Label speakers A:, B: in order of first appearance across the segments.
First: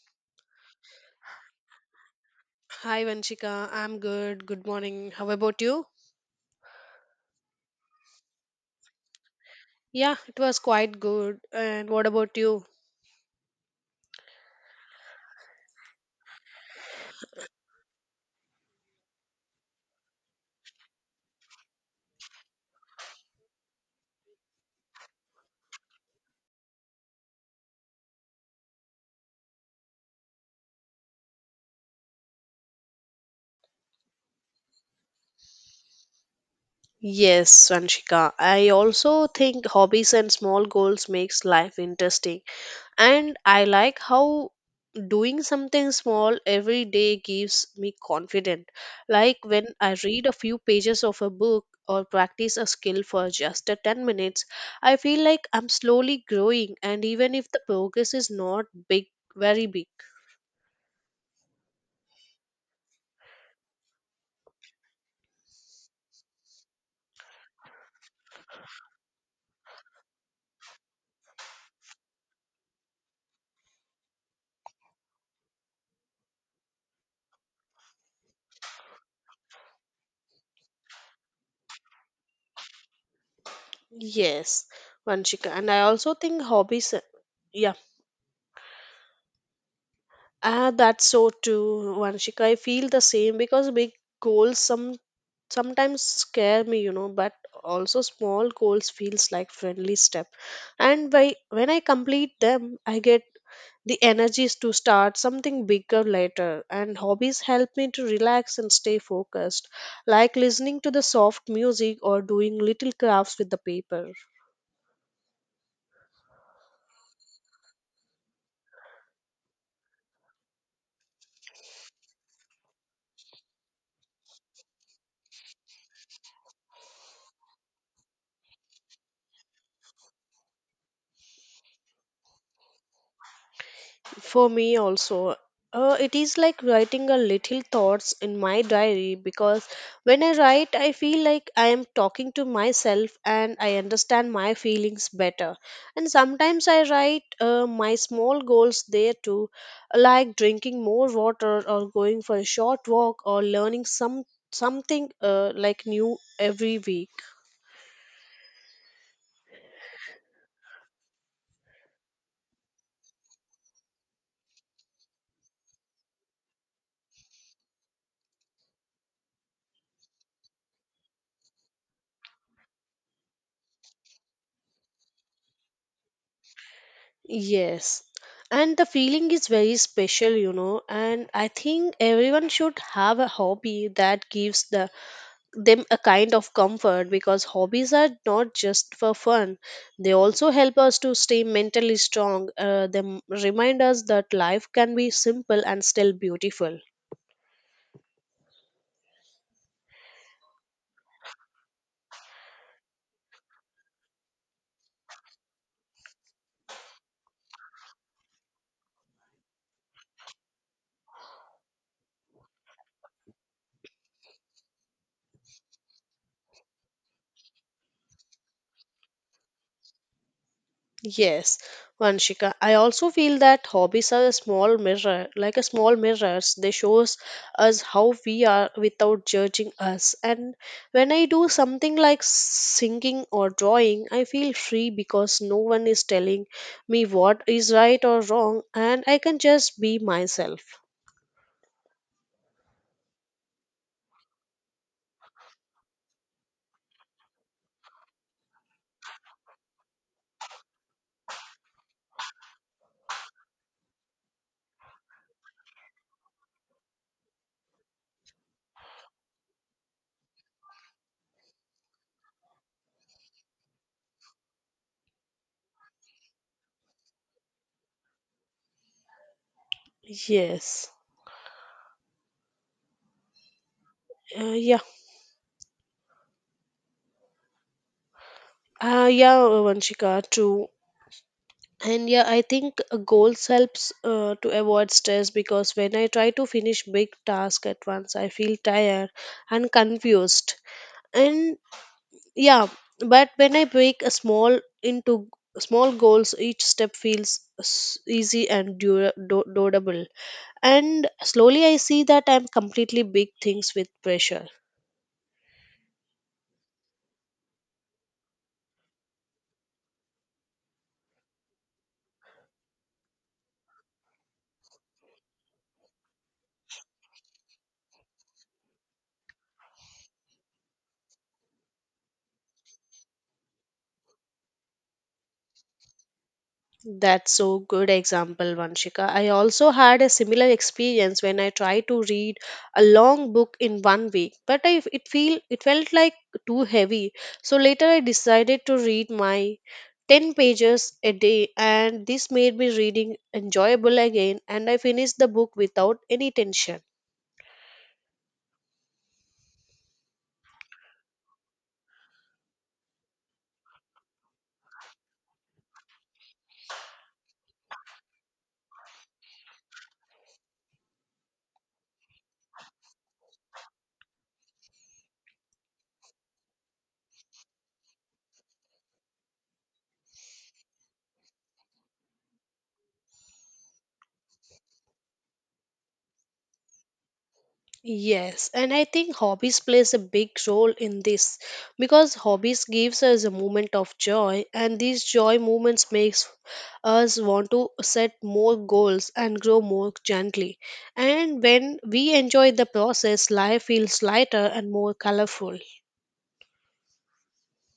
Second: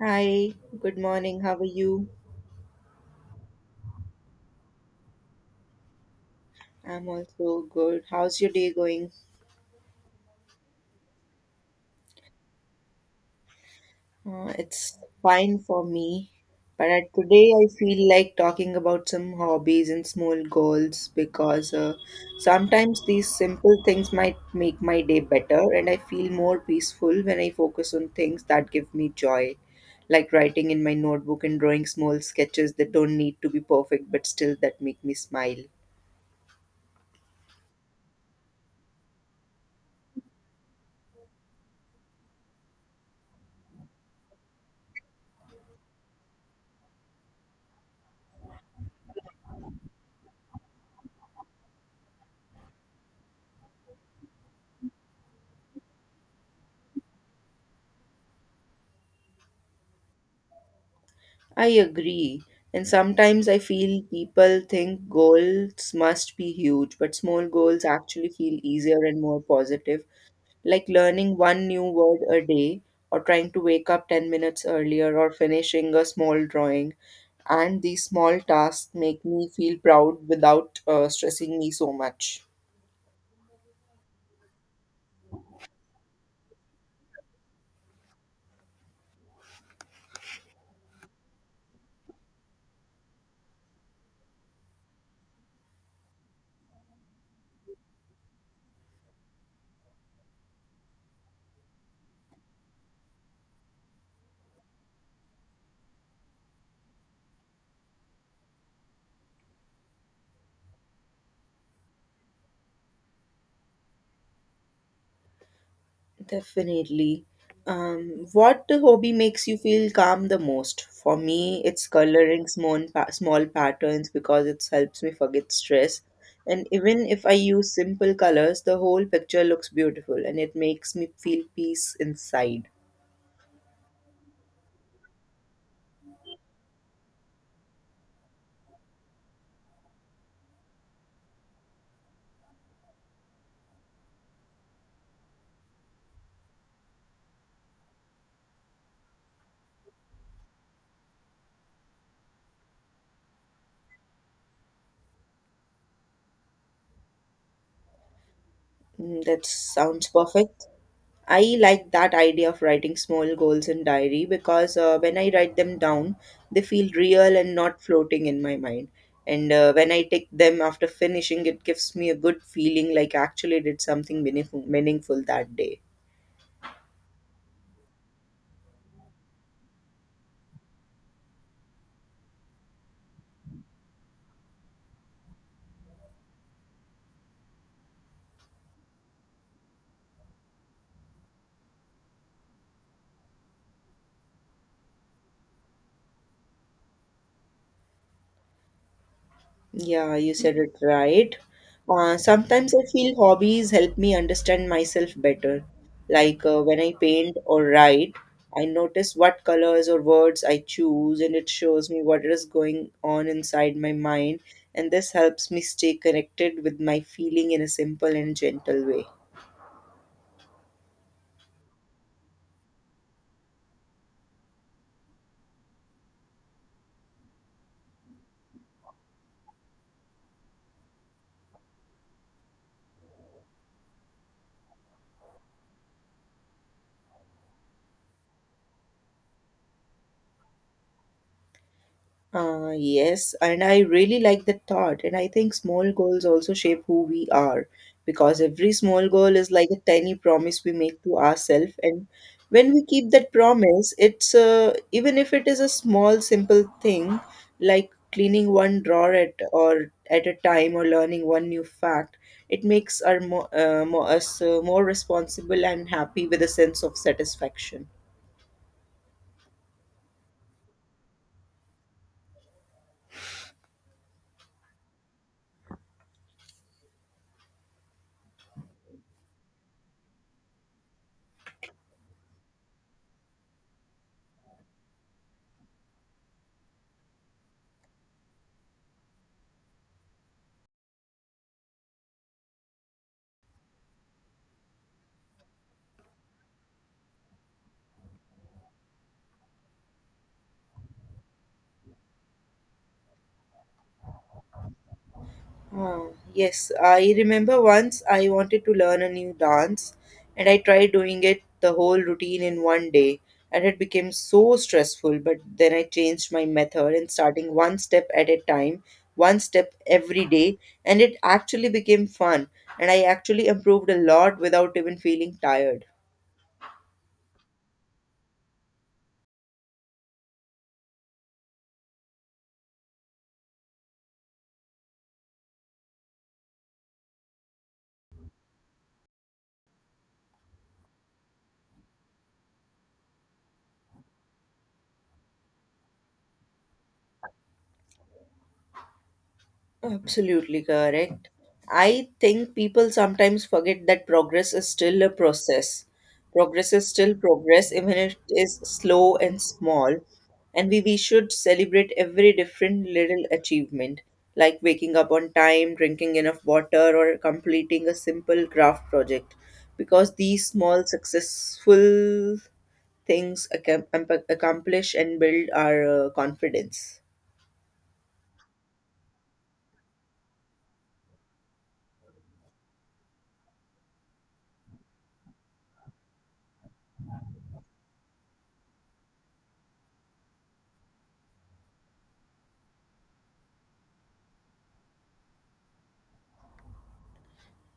A: Hi, good morning. How are you?
B: Hi Vanshika, I'm good. Good morning. How about you?
A: I'm also good. How's your day going?
B: Yeah, it was quite good. And what about you?
A: It's fine for me, but today I feel like talking about some hobbies and small goals because sometimes these simple things might make my day better, and I feel more peaceful when I focus on things that give me joy, like writing in my notebook and drawing small sketches that don't need to be perfect but still that make me smile.
B: Yes, Vanshika. I also think hobbies and small goals makes life interesting. And I like how doing something small every day gives me confidence. Like when I read a few pages of a book or practice a skill for just a 10 minutes, I feel like I'm slowly growing and even if the progress is not big, very big.
A: I agree. And sometimes I feel people think goals must be huge, but small goals actually feel easier and more positive, like learning one new word a day, or trying to wake up 10 minutes earlier, or finishing a small drawing. And these small tasks make me feel proud without stressing me so much.
B: Yes, Vanshika. And I also think hobbies, yeah, that's so too, Vanshika. I feel the same because big goals sometimes scare me, you know, but also small goals feels like friendly step. And by when I complete them, I get the energies to start something bigger later. And hobbies help me to relax and stay focused, like listening to the soft music or doing little crafts with the paper.
A: Definitely. What hobby makes you feel calm the most? For me, it's coloring small patterns because it helps me forget stress. And even if I use simple colors, the whole picture looks beautiful and it makes me feel peace inside.
B: For me also, it is like writing a little thoughts in my diary because when I write, I feel like I am talking to myself and I understand my feelings better. And sometimes I write my small goals there too, like drinking more water or going for a short walk or learning something like new every week.
A: Mm, that sounds perfect. I like that idea of writing small goals in diary because when I write them down, they feel real and not floating in my mind. And when I take them after finishing, it gives me a good feeling like I actually did something meaningful that day.
B: Yes. And the feeling is very special, you know, and I think everyone should have a hobby that gives them a kind of comfort because hobbies are not just for fun. They also help us to stay mentally strong. They remind us that life can be simple and still beautiful.
A: Yeah, you said it right. Sometimes I feel hobbies help me understand myself better. Like when I paint or write, I notice what colors or words I choose, and it shows me what is going on inside my mind. And this helps me stay connected with my feeling in a simple and gentle way.
B: Yes, Vanshika. I also feel that hobbies are a small mirror, like a small mirrors. They shows us how we are without judging us. And when I do something like singing or drawing, I feel free because no one is telling me what is right or wrong, and I can just be myself.
A: Yes, and I really like that thought. And I think small goals also shape who we are because every small goal is like a tiny promise we make to ourselves. And when we keep that promise, it's even if it is a small, simple thing like cleaning one drawer at a time or learning one new fact, it makes us more responsible and happy with a sense of satisfaction.
B: Yes. Uh, yeah. Yeah, Vanshika, true. And yeah, I think goals helps to avoid stress because when I try to finish big task at once I feel tired and confused and yeah but when I break a small into small goals each step feels easy and doable and slowly I see that I'm completely big things with pressure.
A: Oh, yes, I remember once I wanted to learn a new dance and I tried doing it the whole routine in one day and it became so stressful. But then I changed my method and starting one step at a time, one step every day, and it actually became fun and I actually improved a lot without even feeling tired.
B: That's so good example, Vanshika. I also had a similar experience when I tried to read a long book in one week, but I, it feel it felt like too heavy. So later I decided to read my 10 pages a day and this made me reading enjoyable again and I finished the book without any tension.
A: Absolutely correct. I think people sometimes forget that progress is still a process. Progress is still progress, even if it is slow and small. And we should celebrate every different little achievement, like waking up on time, drinking enough water, or completing a simple craft project. Because these small, successful things accomplish and build our confidence.
B: Yes, and I think hobbies plays a big role in this because hobbies gives us a moment of joy and these joy moments makes us want to set more goals and grow more gently. And when we enjoy the process, life feels lighter and more colorful.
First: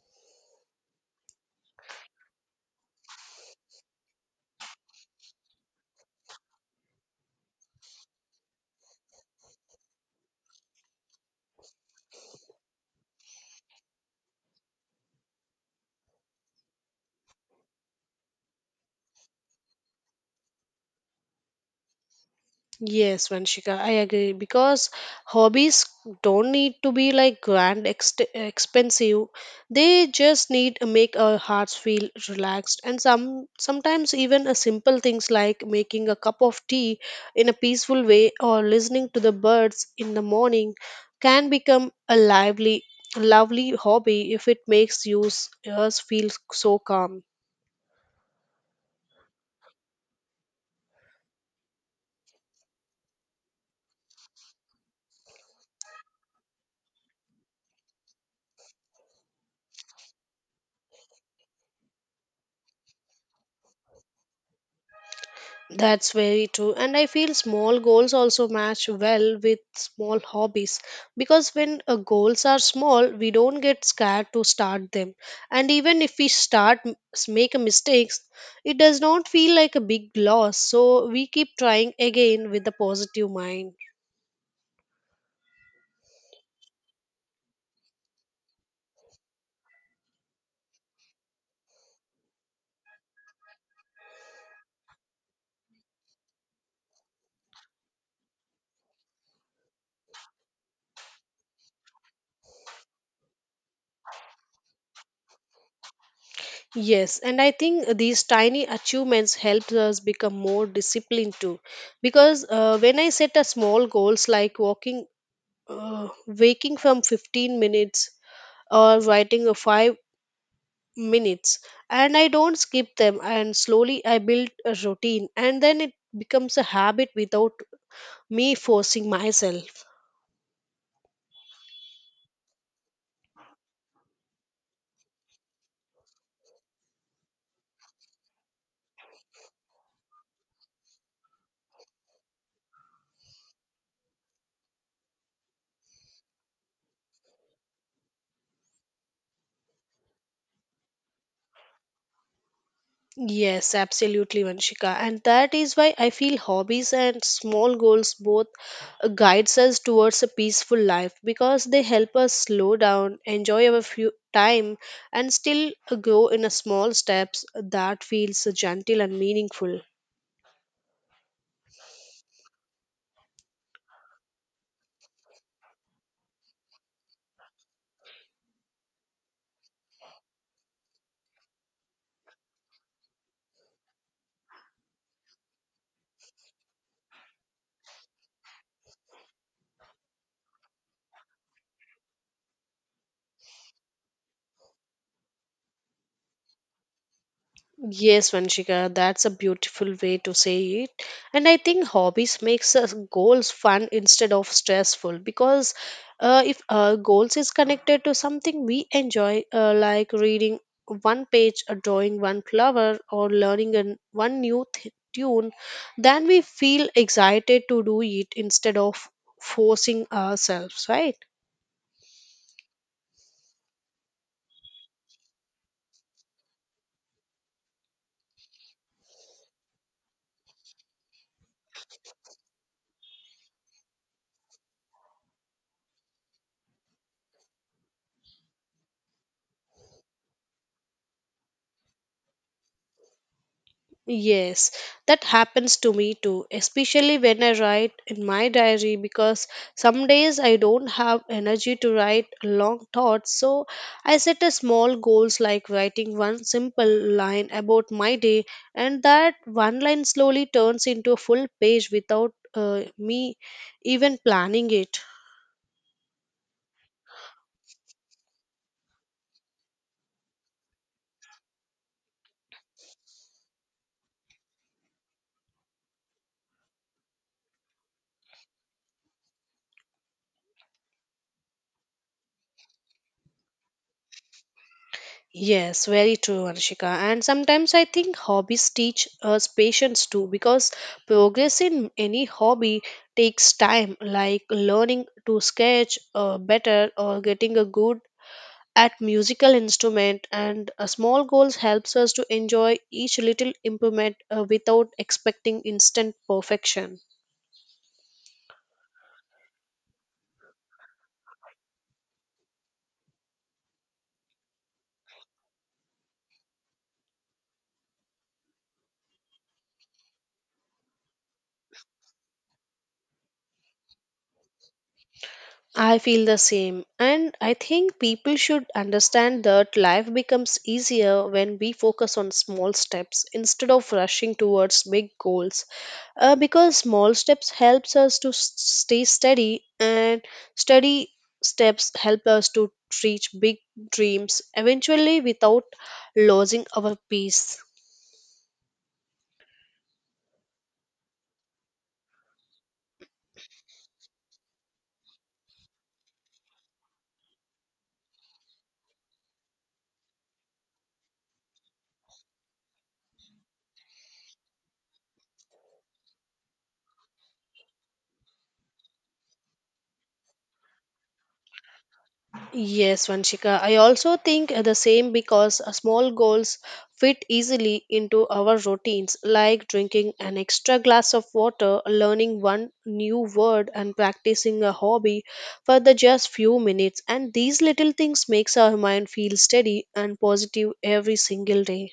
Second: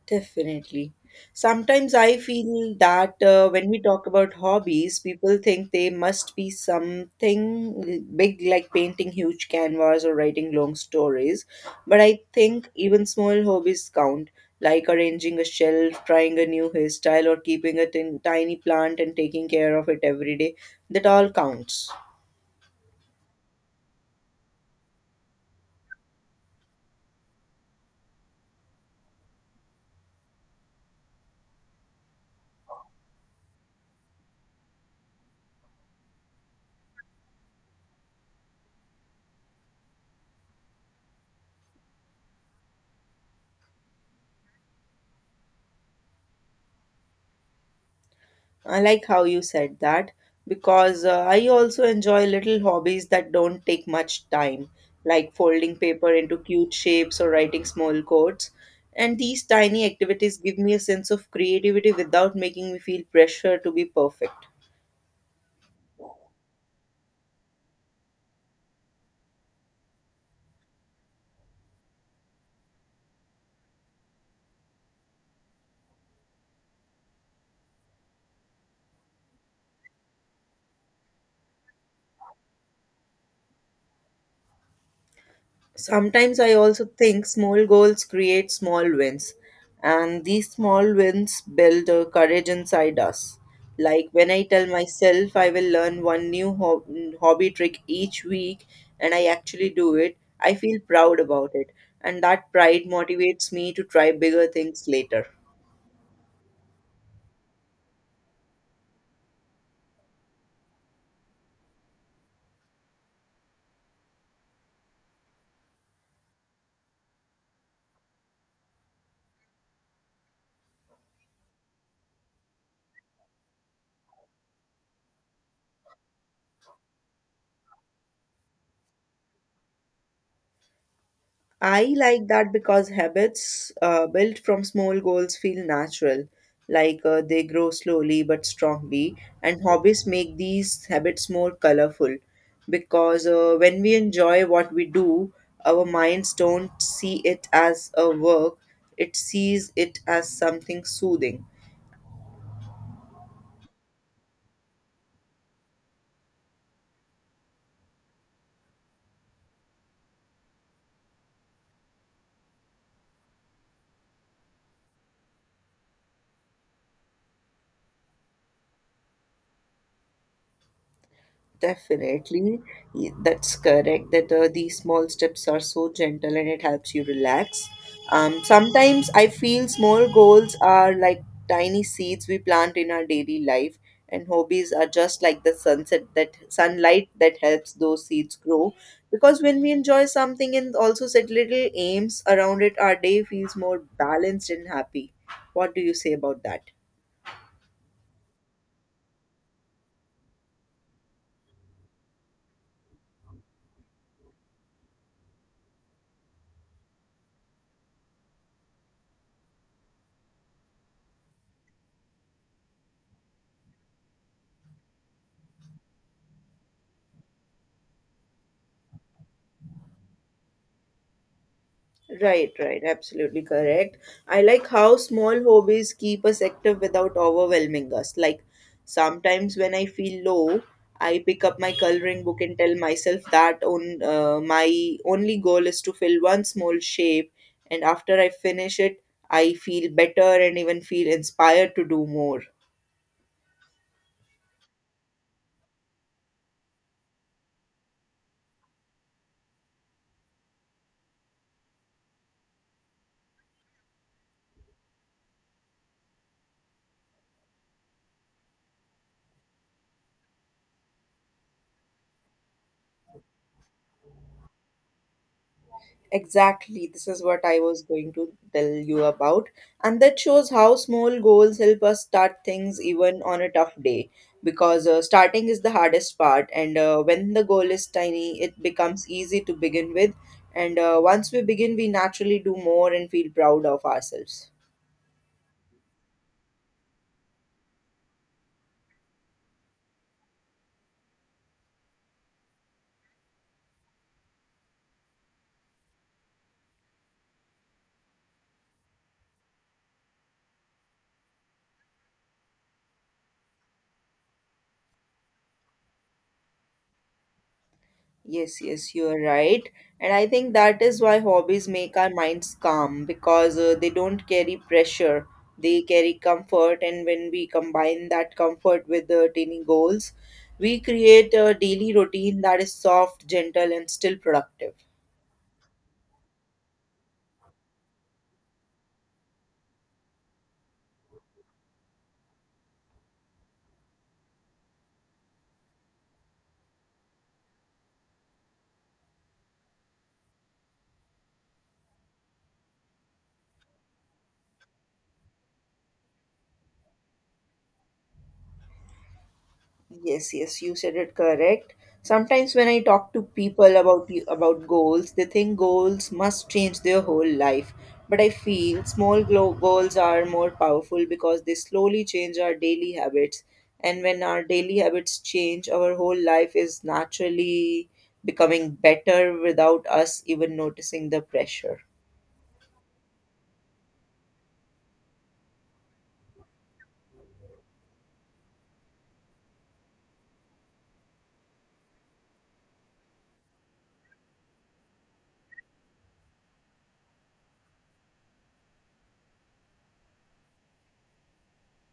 A: Definitely. Sometimes I feel that when we talk about hobbies, people think they must be something big like painting huge canvas or writing long stories. But I think even small hobbies count, like arranging a shelf, trying a new hairstyle, or keeping a tiny plant and taking care of it every day. That all counts.
B: Yes, Vanshika, I agree because hobbies don't need to be like grand ex expensive. They just need to make our hearts feel relaxed and sometimes even a simple things like making a cup of tea in a peaceful way or listening to the birds in the morning can become a lively lovely hobby if it makes yours feel so calm.
A: I like how you said that because I also enjoy little hobbies that don't take much time, like folding paper into cute shapes or writing small codes. And these tiny activities give me a sense of creativity without making me feel pressure to be perfect.
B: That's very true. And I feel small goals also match well with small hobbies because when goals are small, we don't get scared to start them. And even if we start make a mistakes, it does not feel like a big loss. So we keep trying again with a positive mind.
A: Sometimes I also think small goals create small wins, and these small wins build a courage inside us. Like when I tell myself I will learn one new hobby trick each week and I actually do it, I feel proud about it, and that pride motivates me to try bigger things later.
B: Yes, and I think these tiny achievements help us become more disciplined too. Because when I set a small goals like uh, waking from 15 minutes or writing a 5 minutes and I don't skip them and slowly I build a routine and then it becomes a habit without me forcing myself.
A: I like that because habits built from small goals feel natural, like they grow slowly but strongly. And hobbies make these habits more colorful because when we enjoy what we do, our minds don't see it as a work, it sees it as something soothing.
B: Yes, absolutely Vanshika, and that is why I feel hobbies and small goals both guides us towards a peaceful life because they help us slow down enjoy our few time and still grow in a small steps that feels gentle and meaningful.
A: Definitely, that's correct. That these small steps are so gentle and it helps you relax. Sometimes I feel small goals are like tiny seeds we plant in our daily life, and hobbies are just like the sunset that sunlight that helps those seeds grow. Because when we enjoy something and also set little aims around it, our day feels more balanced and happy. What do you say about that?
B: Yes, Vanshika, that's a beautiful way to say it. And I think hobbies makes us goals fun instead of stressful because if goals is connected to something we enjoy, like reading one page, or drawing one flower, or learning one new tune, then we feel excited to do it instead of forcing ourselves, right?
A: Right, right, absolutely correct. I like how small hobbies keep us active without overwhelming us. Like sometimes when I feel low, I pick up my coloring book and tell myself that on my only goal is to fill one small shape, and after I finish it, I feel better and even feel inspired to do more.
B: Yes, that happens to me too, especially when I write in my diary because some days I don't have energy to write long thoughts. So I set a small goals like writing one simple line about my day, and that one line slowly turns into a full page without me even planning it.
A: Exactly, this is what I was going to tell you about. And that shows how small goals help us start things even on a tough day. Because starting is the hardest part, and when the goal is tiny, it becomes easy to begin with. And once we begin, we naturally do more and feel proud of ourselves.
B: Yes, very true, Anshika. And sometimes I think hobbies teach us patience too, because progress in any hobby takes time, like learning to sketch better or getting a good at musical instrument. And a small goals helps us to enjoy each little improvement without expecting instant perfection.
A: Yes, yes, you're right. And I think that is why hobbies make our minds calm because they don't carry pressure. They carry comfort, and when we combine that comfort with tiny goals, we create a daily routine that is soft, gentle, and still productive.
B: I feel the same. And I think people should understand that life becomes easier when we focus on small steps instead of rushing towards big goals. Because small steps helps us to stay steady and steady steps help us to reach big dreams eventually without losing our peace.
A: Yes, yes, you said it correct. Sometimes when I talk to people about about goals, they think goals must change their whole life. But I feel small goals are more powerful because they slowly change our daily habits. And when our daily habits change, our whole life is naturally becoming better without us even noticing the pressure.
B: Yes, Vanshika. I also think the same because small goals fit easily into our routines, like drinking an extra glass of water, learning one new word, and practicing a hobby for the just few minutes. And these little things makes our mind feel steady and positive every single day.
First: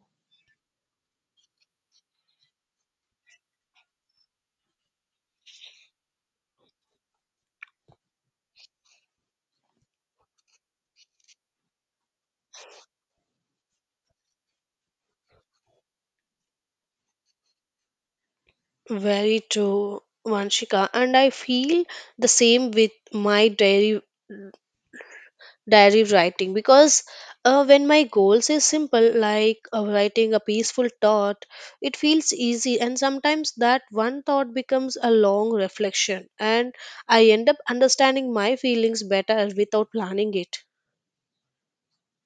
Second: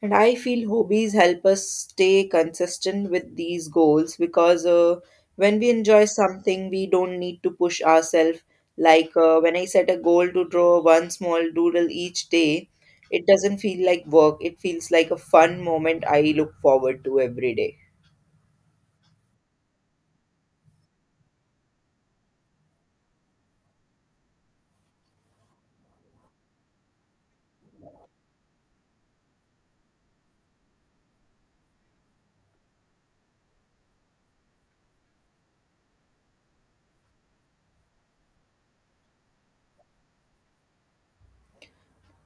A: And I feel hobbies help us stay consistent with these goals because when we enjoy something, we don't need to push ourselves. Like when I set a goal to draw one small doodle each day, it doesn't feel like work, it feels like a fun moment I look forward to every day.
B: Very true, Vanshika. And I feel the same with my daily diary writing because when my goals is simple like writing a peaceful thought, it feels easy and sometimes that one thought becomes a long reflection and I end up understanding my feelings better without planning it.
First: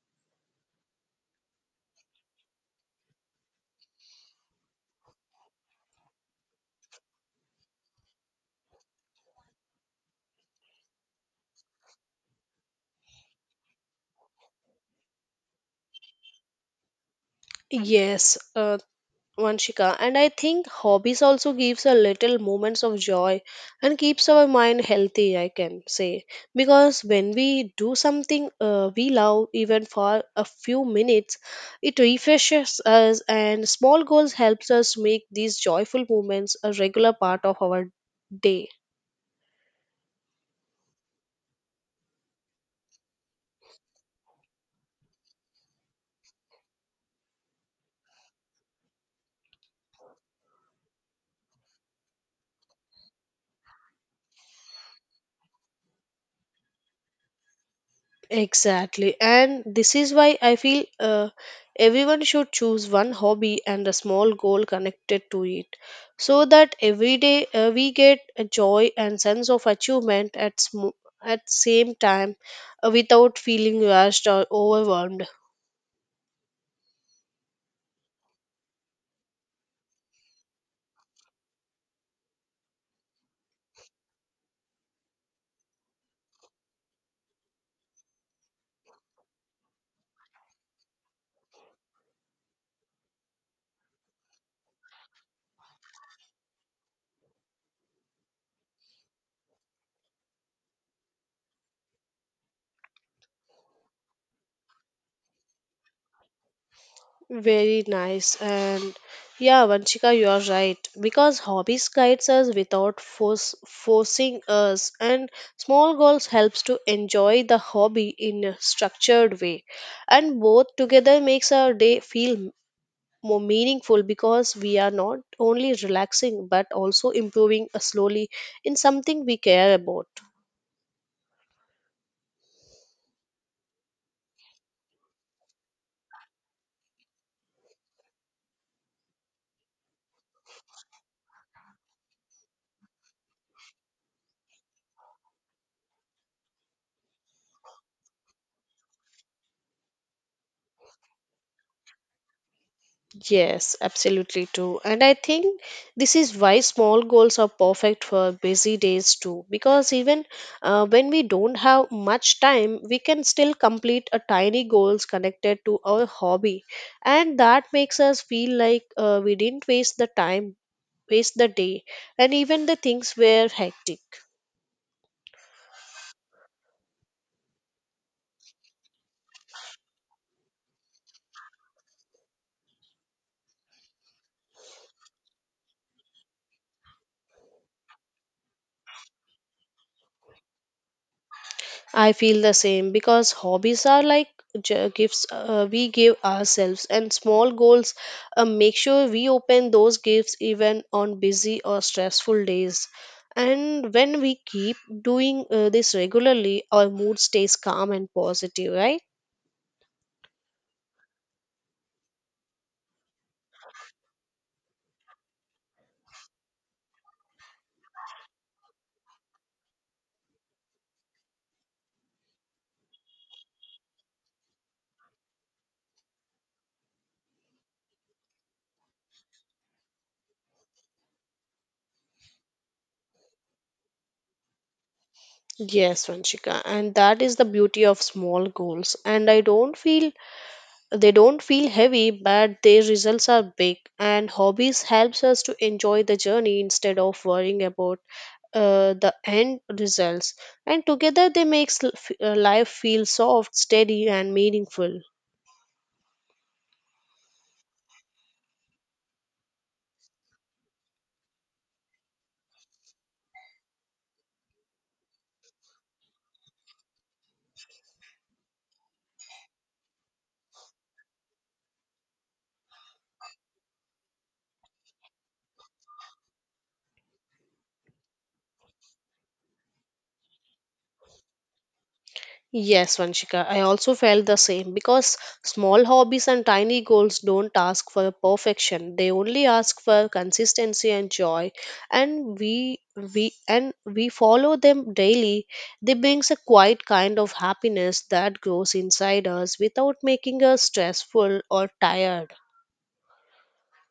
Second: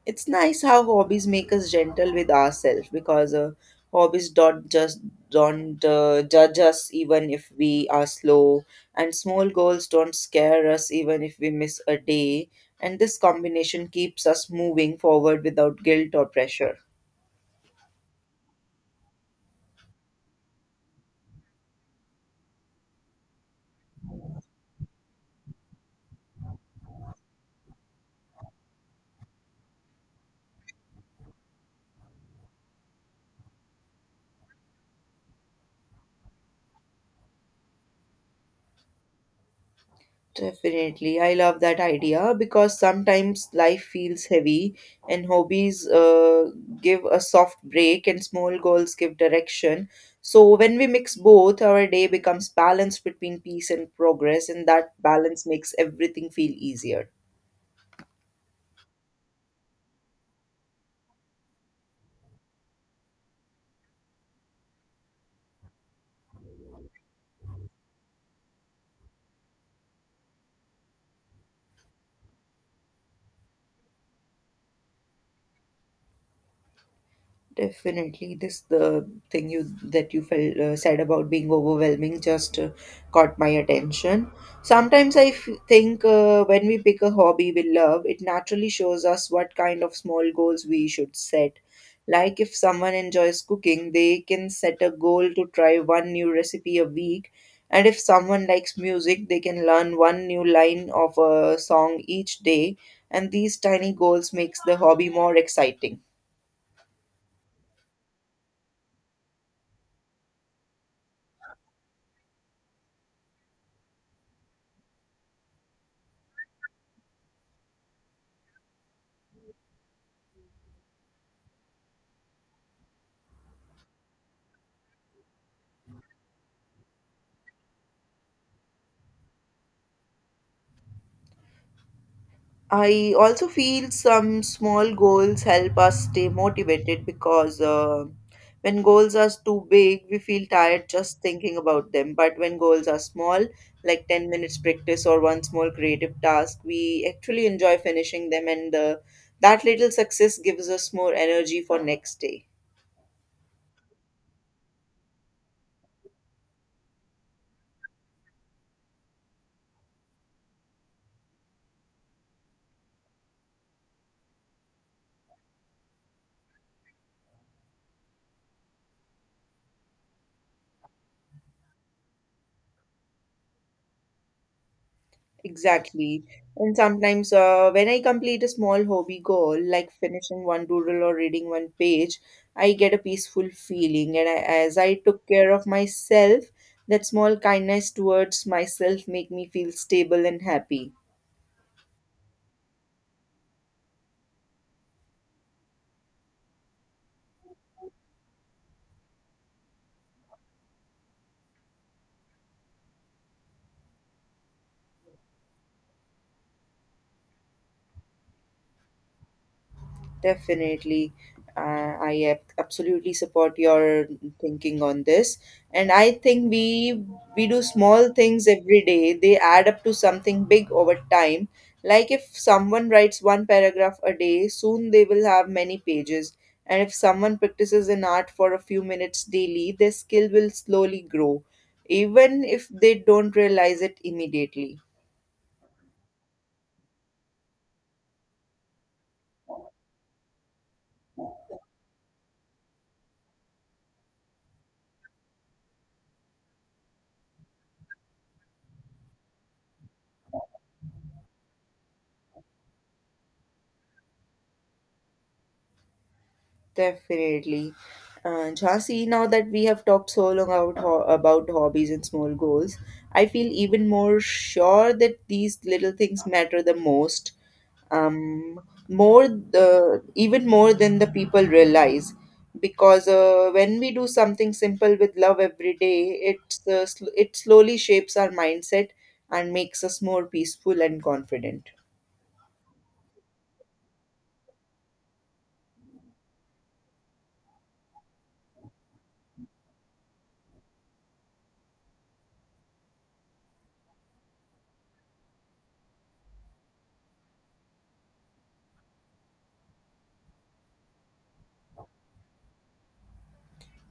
A: It's nice how hobbies make us gentle with ourselves because hobbies don't judge us even if we are slow, and small goals don't scare us even if we miss a day, and this combination keeps us moving forward without guilt or pressure.
B: Yes, Vanshika, and I think hobbies also gives a little moments of joy and keeps our mind healthy. I can say because when we do something we love, even for a few minutes, it refreshes us. And small goals helps us make these joyful moments a regular part of our day.
A: Definitely. I love that idea because sometimes life feels heavy and hobbies give a soft break and small goals give direction. So when we mix both, our day becomes balanced between peace and progress, and that balance makes everything feel easier.
B: Exactly. And this is why I feel everyone should choose one hobby and a small goal connected to it so that every day we get a joy and sense of achievement at same time without feeling rushed or overwhelmed.
A: Definitely, this the thing you that you felt said about being overwhelming just caught my attention. Sometimes I think when we pick a hobby we love, it naturally shows us what kind of small goals we should set. Like if someone enjoys cooking, they can set a goal to try one new recipe a week, and if someone likes music, they can learn one new line of a song each day, and these tiny goals makes the hobby more exciting.
B: Very nice. And yeah, Vanchika, you are right. Because hobbies guides us without forcing us, and small goals helps to enjoy the hobby in a structured way. And both together makes our day feel more meaningful because we are not only relaxing but also improving slowly in something we care about.
A: I also feel some small goals help us stay motivated because when goals are too big, we feel tired just thinking about them. But when goals are small, like 10 minutes practice or one small creative task, we actually enjoy finishing them, and that little success gives us more energy for next day.
B: Yes, absolutely true. And I think this is why small goals are perfect for busy days too. Because even when we don't have much time, we can still complete a tiny goals connected to our hobby. And that makes us feel like we didn't waste the time, waste the day, and even the things were hectic.
A: Exactly. And sometimes, when I complete a small hobby goal, like finishing one doodle or reading one page, I get a peaceful feeling. And I, as I took care of myself, that small kindness towards myself make me feel stable and happy.
B: I feel the same because hobbies are like gifts we give ourselves, and small goals make sure we open those gifts even on busy or stressful days. And when we keep doing this regularly, our mood stays calm and positive, right?
A: Definitely. I absolutely support your thinking on this. And I think we do small things every day. They add up to something big over time. Like if someone writes one paragraph a day, soon they will have many pages. And if someone practices an art for a few minutes daily, their skill will slowly grow, even if they don't realize it immediately.
B: Yes, Vanshika, and that is the beauty of small goals. And I don't feel they don't feel heavy, but their results are big. And hobbies helps us to enjoy the journey instead of worrying about the end results and together they makes life feel soft steady and meaningful.
A: Definitely. And Jhansi, now that we have talked so long about hobbies and small goals, I feel even more sure that these little things matter the most. Um, More the even more than the people realize, because when we do something simple with love every day, it slowly shapes our mindset and makes us more peaceful and confident.
B: Yes Vanshika, I also felt the same because small hobbies and tiny goals don't ask for perfection, they only ask for consistency and joy and we and we follow them daily they brings a quiet kind of happiness that grows inside us without making us stressful or tired.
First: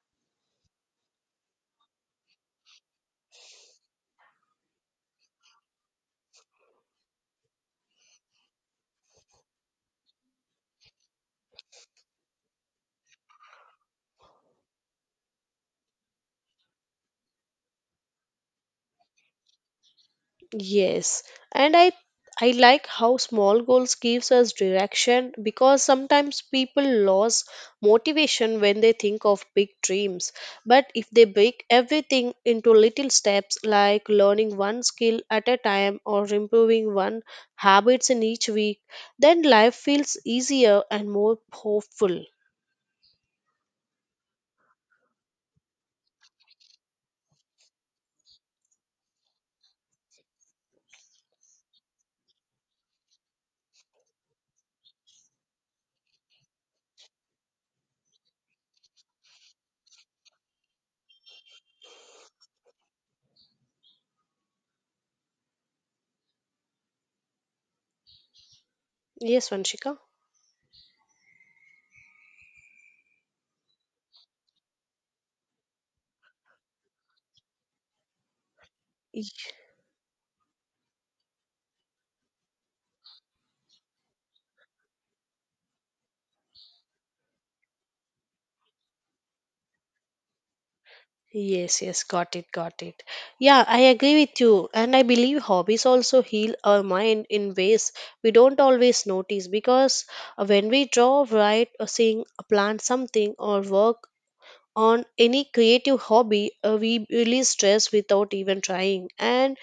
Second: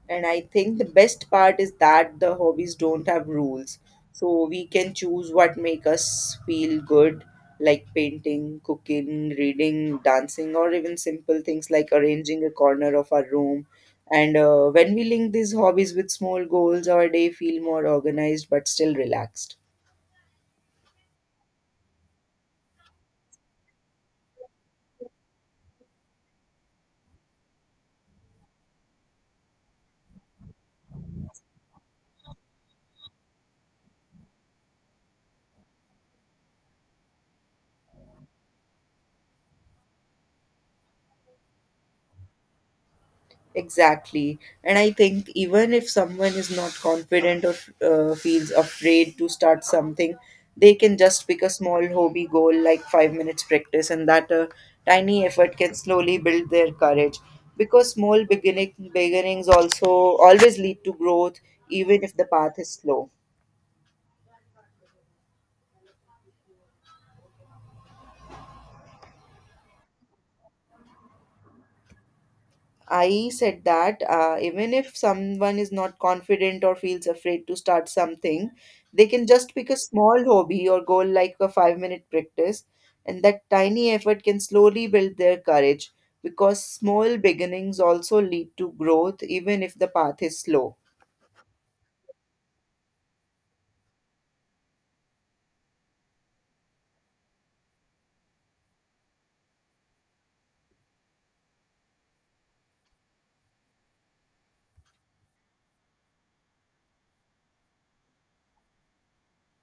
A: And I think the best part is that the hobbies don't have rules. So we can choose what make us feel good, like painting, cooking, reading, dancing, or even simple things like arranging a corner of our room. And when we link these hobbies with small goals, our day feel more organized but still relaxed.
B: Yes, and I like how small goals gives us direction because sometimes people lose motivation when they think of big dreams. But if they break everything into little steps like learning one skill at a time or improving one habits in each week, then life feels easier and more hopeful.
A: Exactly. And I think even if someone is not confident or feels afraid to start something, they can just pick a small hobby goal like 5 minutes practice, and that tiny effort can slowly build their courage. Because beginnings also always lead to growth, even if the path is slow.
B: Yes, Vanshika.
A: I said that even if someone is not confident or feels afraid to start something, they can just pick a small hobby or goal like a 5 minute practice, and that tiny effort can slowly build their courage because small beginnings also lead to growth, even if the path is slow.
B: Yes, yes, got it, got it. Yeah, I agree with you. And I believe hobbies also heal our mind in ways we don't always notice because when we draw, write, or sing, or plant something, or work on any creative hobby, we release stress without even trying. And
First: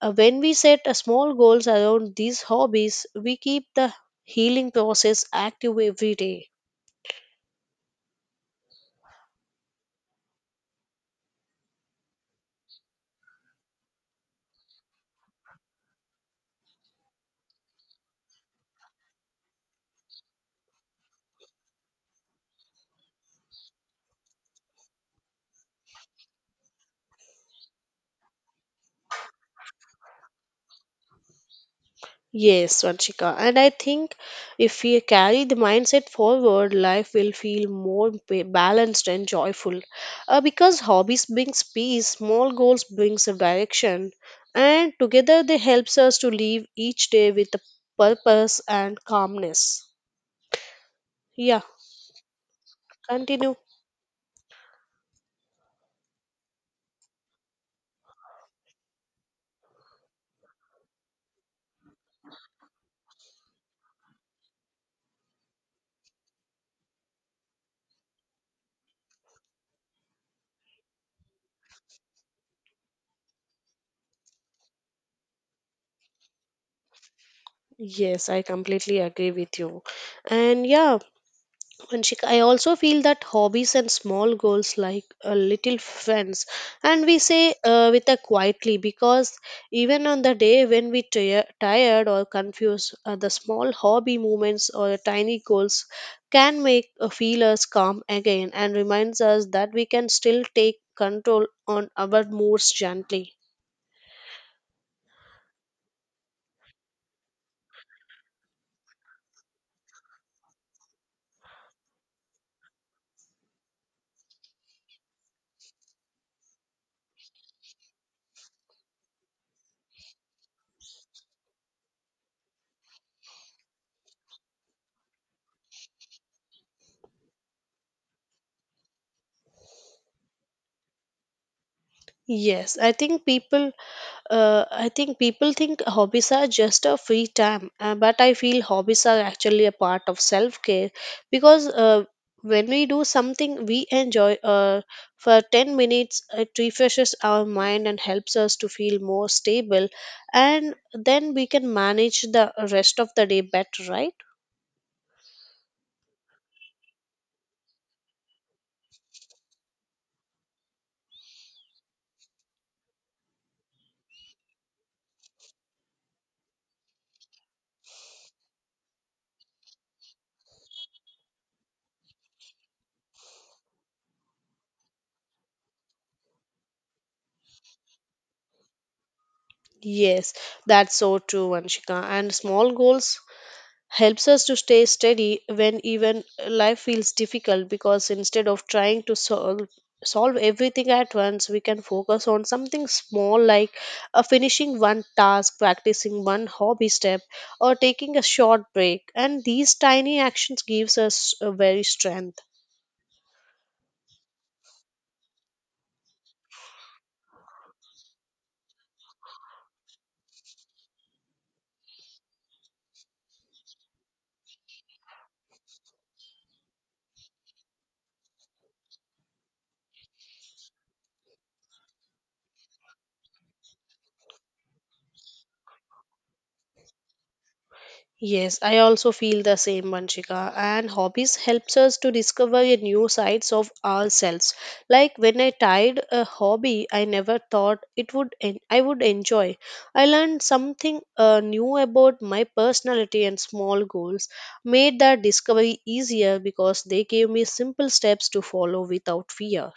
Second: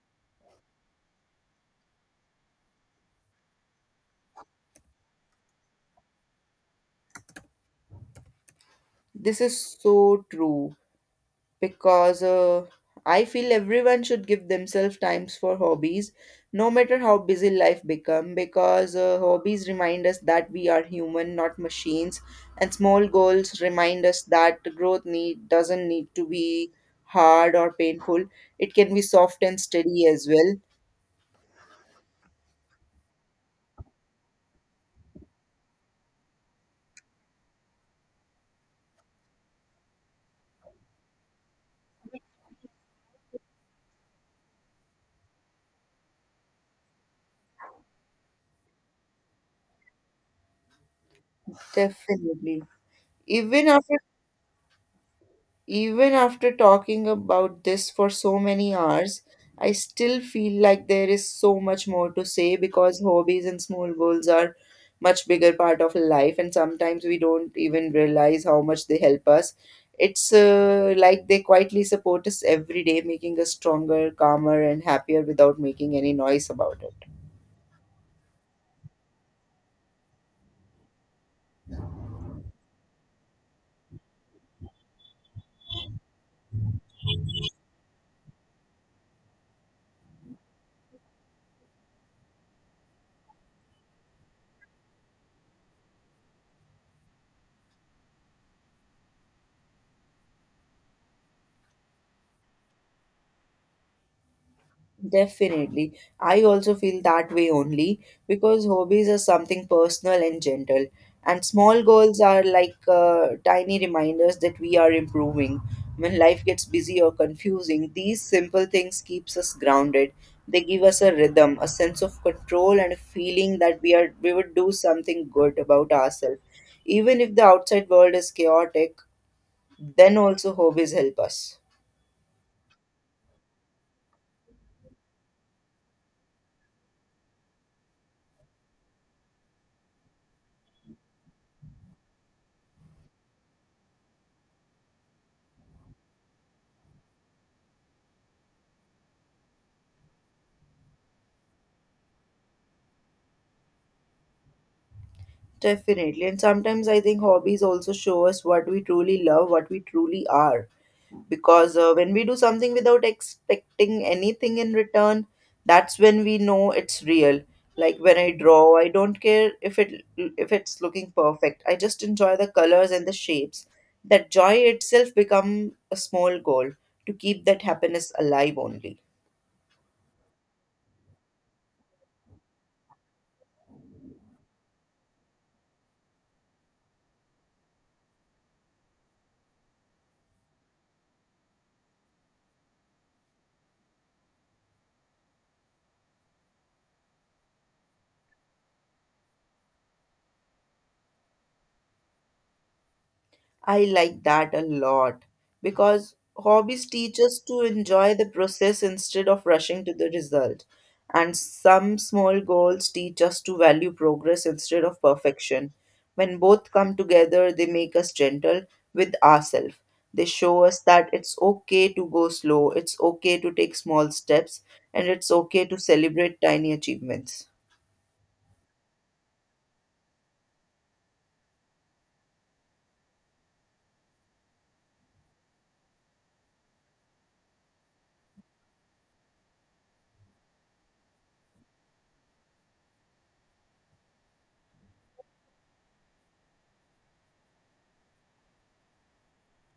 B: when we set a small goals around these hobbies, we keep the healing process active every day.
A: This is so true, because I feel everyone should give themselves times for hobbies, no matter how busy life become. Because hobbies remind us that we are human, not machines, and small goals remind us that growth need doesn't need to be hard or painful. It can be soft and steady as well.
B: Yes, Vanshika. And I think if we carry the mindset forward, life will feel more balanced and joyful. Because hobbies brings peace, small goals brings a direction, and together they helps us to live each day with a purpose and calmness. Yeah,
A: Definitely.
B: continue.
A: Even after Even after talking about this for so many hours, I still feel like there is so much more to say because hobbies and small goals are much bigger part of life, and sometimes we don't even realize how much they help us. It's like they quietly support us every day, making us stronger, calmer, and happier without making any noise about it.
B: Yes, I completely agree with you. And yeah, I also feel that hobbies and small goals like a little friends, and we say with a quietly because even on the day when we tired or confused, the small hobby movements or tiny goals can make feel us calm again and reminds us that we can still take control on our moods gently.
A: Definitely. I also feel that way only because hobbies are something personal and gentle, and small goals are like tiny reminders that we are improving. When life gets busy or confusing, these simple things keeps us grounded. They give us a rhythm, a sense of control, and a feeling that we would do something good about ourselves. Even if the outside world is chaotic, then also hobbies help us.
B: Yes, I think people I think people think hobbies are just a free time, but I feel hobbies are actually a part of self care because when we do something we enjoy for 10 minutes, it refreshes our mind and helps us to feel more stable, and then we can manage the rest of the day better, right?
A: Definitely. And sometimes I think hobbies also show us what we truly love, what we truly are. Because when we do something without expecting anything in return, that's when we know it's real. Like when I draw, I don't care if it's looking perfect. I just enjoy the colors and the shapes. That joy itself become a small goal to keep that happiness alive only.
B: Yes, that's so true, Vanshika. And small goals helps us to stay steady when even life feels difficult because instead of trying to solve everything at once we can focus on something small like finishing one task practicing one hobby step or taking a short break and these tiny actions gives us a very strength.
A: I like that a lot because hobbies teach us to enjoy the process instead of rushing to the result. And some small goals teach us to value progress instead of perfection. When both come together, they make us gentle with ourselves. They show us that it's okay to go slow, it's okay to take small steps, and it's okay to celebrate tiny achievements.
B: Yes, I also feel the same, Vanshika. And hobbies helps us to discover a new sides of ourselves. Like when I tried a hobby, I never thought it would I would enjoy. I learned something new about my personality and small goals. Made that discovery easier because they gave me simple steps to follow without fear.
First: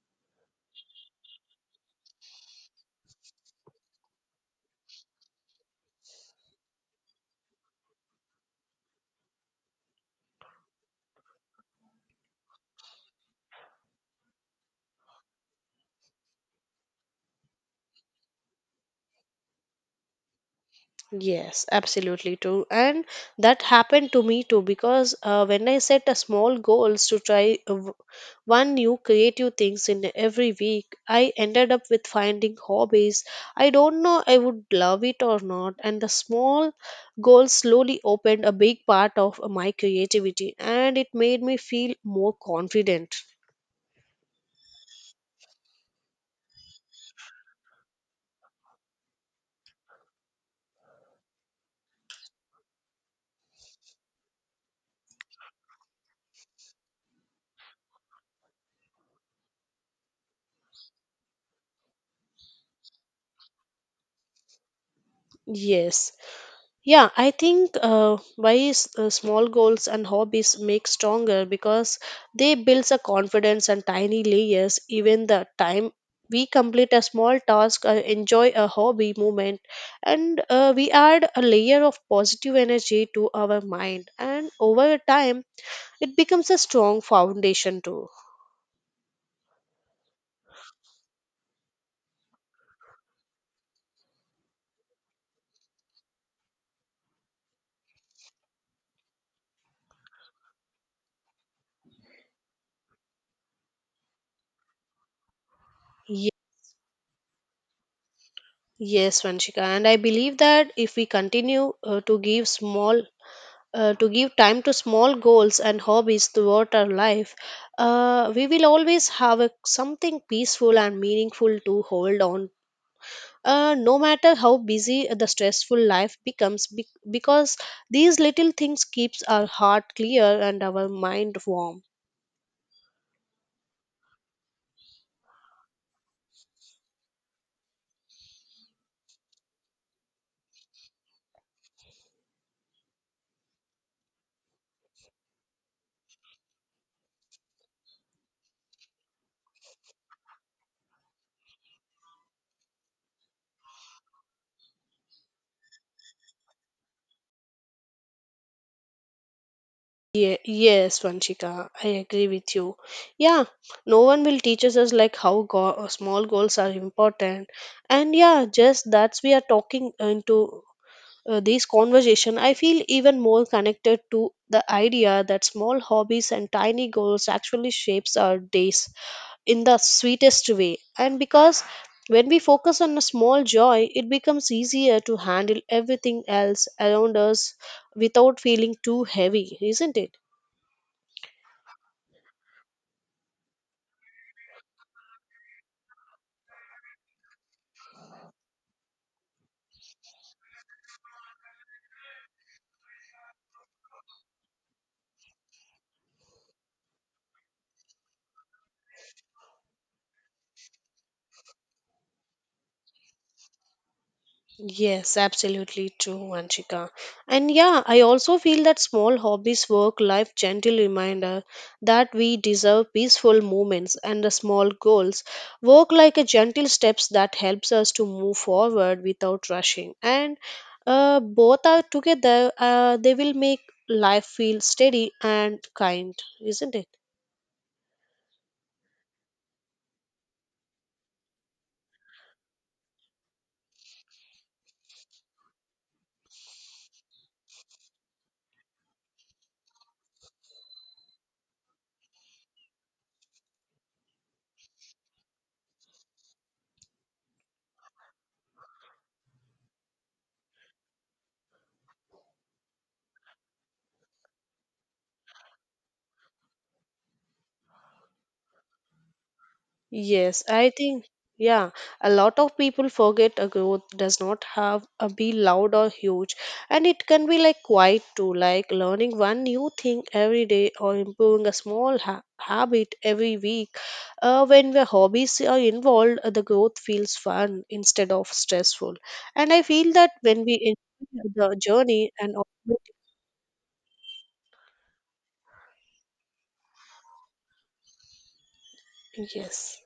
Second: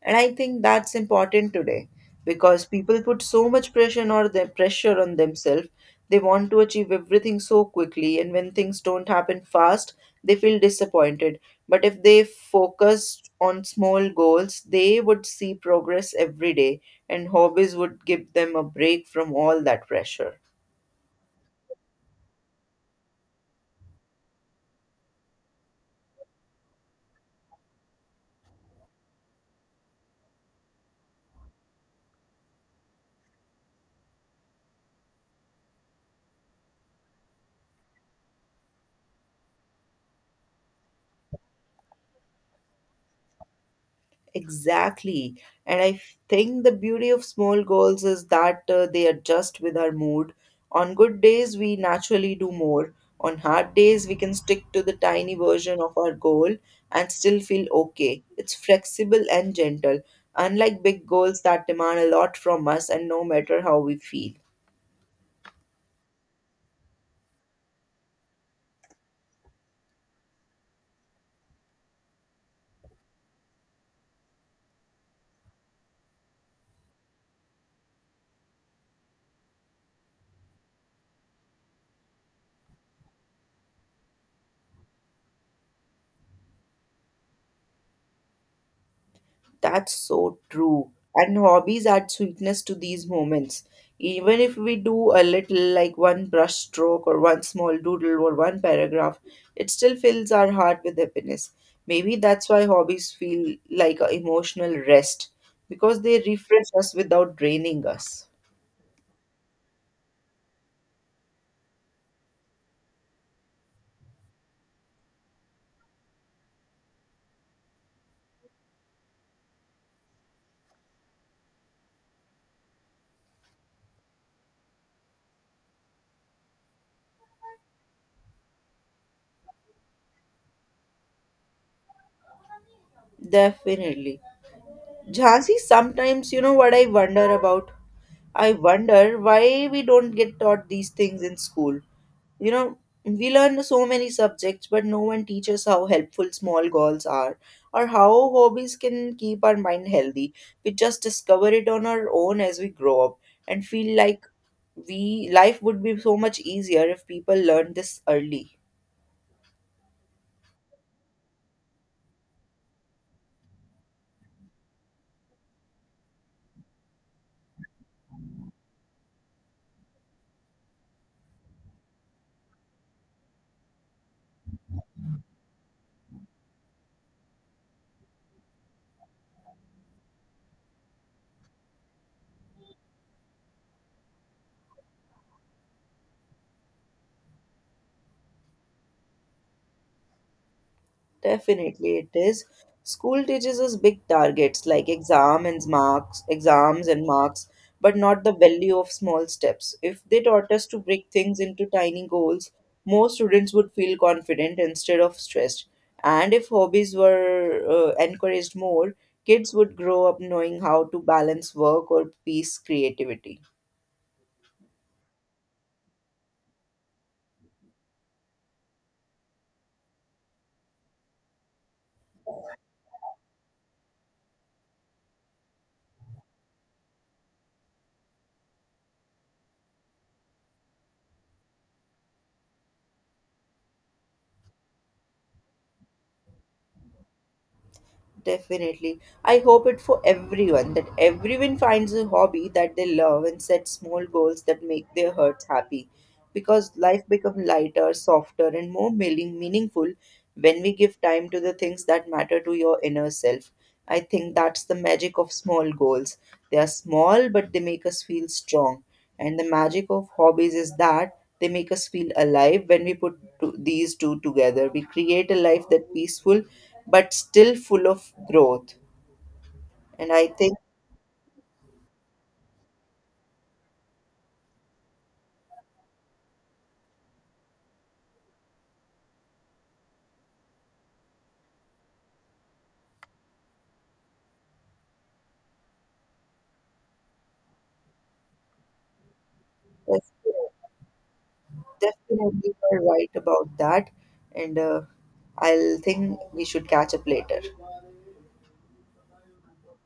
A: And I think that's important today because people put so much pressure on themselves. They want to achieve everything so quickly, and when things don't happen fast, they feel disappointed. But if they focused on small goals, they would see progress every day, and hobbies would give them a break from all that pressure.
B: Yes, absolutely too. And that happened to me too because when I set a small goals to try one new creative things in every week, I ended up with finding hobbies. I don't know I would love it or not, and the small goals slowly opened a big part of my creativity and it made me feel more confident.
A: Exactly. And I think the beauty of small goals is that they adjust with our mood. On good days, we naturally do more. On hard days, we can stick to the tiny version of our goal and still feel okay. It's flexible and gentle, unlike big goals that demand a lot from us and no matter how we feel.
B: Yes, yeah, I think small goals and hobbies make stronger because they builds a confidence and tiny layers. Even the time we complete a small task or enjoy a hobby moment, and we add a layer of positive energy to our mind, and over time it becomes a strong foundation too.
A: That's so true. And hobbies add sweetness to these moments. Even if we do a little, like one brush stroke or one small doodle or one paragraph, it still fills our heart with happiness. Maybe that's why hobbies feel like an emotional rest because they
B: Ye-
A: refresh us without draining us.
B: Yes, Vanshika, and I believe that if we continue to give time to small goals and hobbies throughout our life, we will always have a, something peaceful and meaningful to hold on. No matter how busy the stressful life becomes, because these little things keeps our heart clear and our mind warm.
A: Definitely. Jhansi, sometimes you know what I wonder about? I wonder why we don't get taught these things in school. You know, we learn so many subjects, but no one teaches how helpful small goals are or how hobbies can keep our mind healthy. We just discover it on our own as we grow up and feel like we life would be so much easier if people learned this early.
B: Yes, Vanchika, I agree with you. Yeah, no one will teach us as like how small goals are important, and yeah, just that's we are talking into these conversation I feel even more connected to the idea that small hobbies and tiny goals actually shapes our days in the sweetest way and because when we focus on a small joy it becomes easier to handle everything else around us without feeling too heavy, isn't it?
A: Definitely it is. School teaches us big targets like exams and marks, but not the value of small steps. If they taught us to break things into tiny goals, more students would feel confident instead of stressed. And if hobbies were encouraged more, kids would grow up knowing how to balance work or piece creativity.
B: Yes, absolutely true, Vanchika. And yeah, I also feel that small hobbies work life gentle reminder that we deserve peaceful moments and the small goals work like a gentle steps that helps us to move forward without rushing. And both are together, they will make life feel steady and kind, isn't it?
A: Definitely. I hope it for everyone that everyone finds a hobby that they love and sets small goals that make their hearts happy. Because life becomes lighter, softer, and meaningful when we give time to the things that matter to your inner self. I think that's the magic of small goals. They are small, but they make us feel strong. And the magic of hobbies is that they make us feel alive when we put to these two together. We create a life that peaceful but still full of growth. And I
B: Yes,
A: think
B: I think, yeah, a lot of people forget a growth does not have a be loud or huge, and it can be like quiet too, like learning one new thing every day or improving a small ha habit every week. When the hobbies are involved, the growth feels fun instead of stressful. And I feel
A: that's
B: that when we enjoy the journey and
A: Definitely
B: all,
A: you are right about that. And I'll think we should catch up later.
B: yes.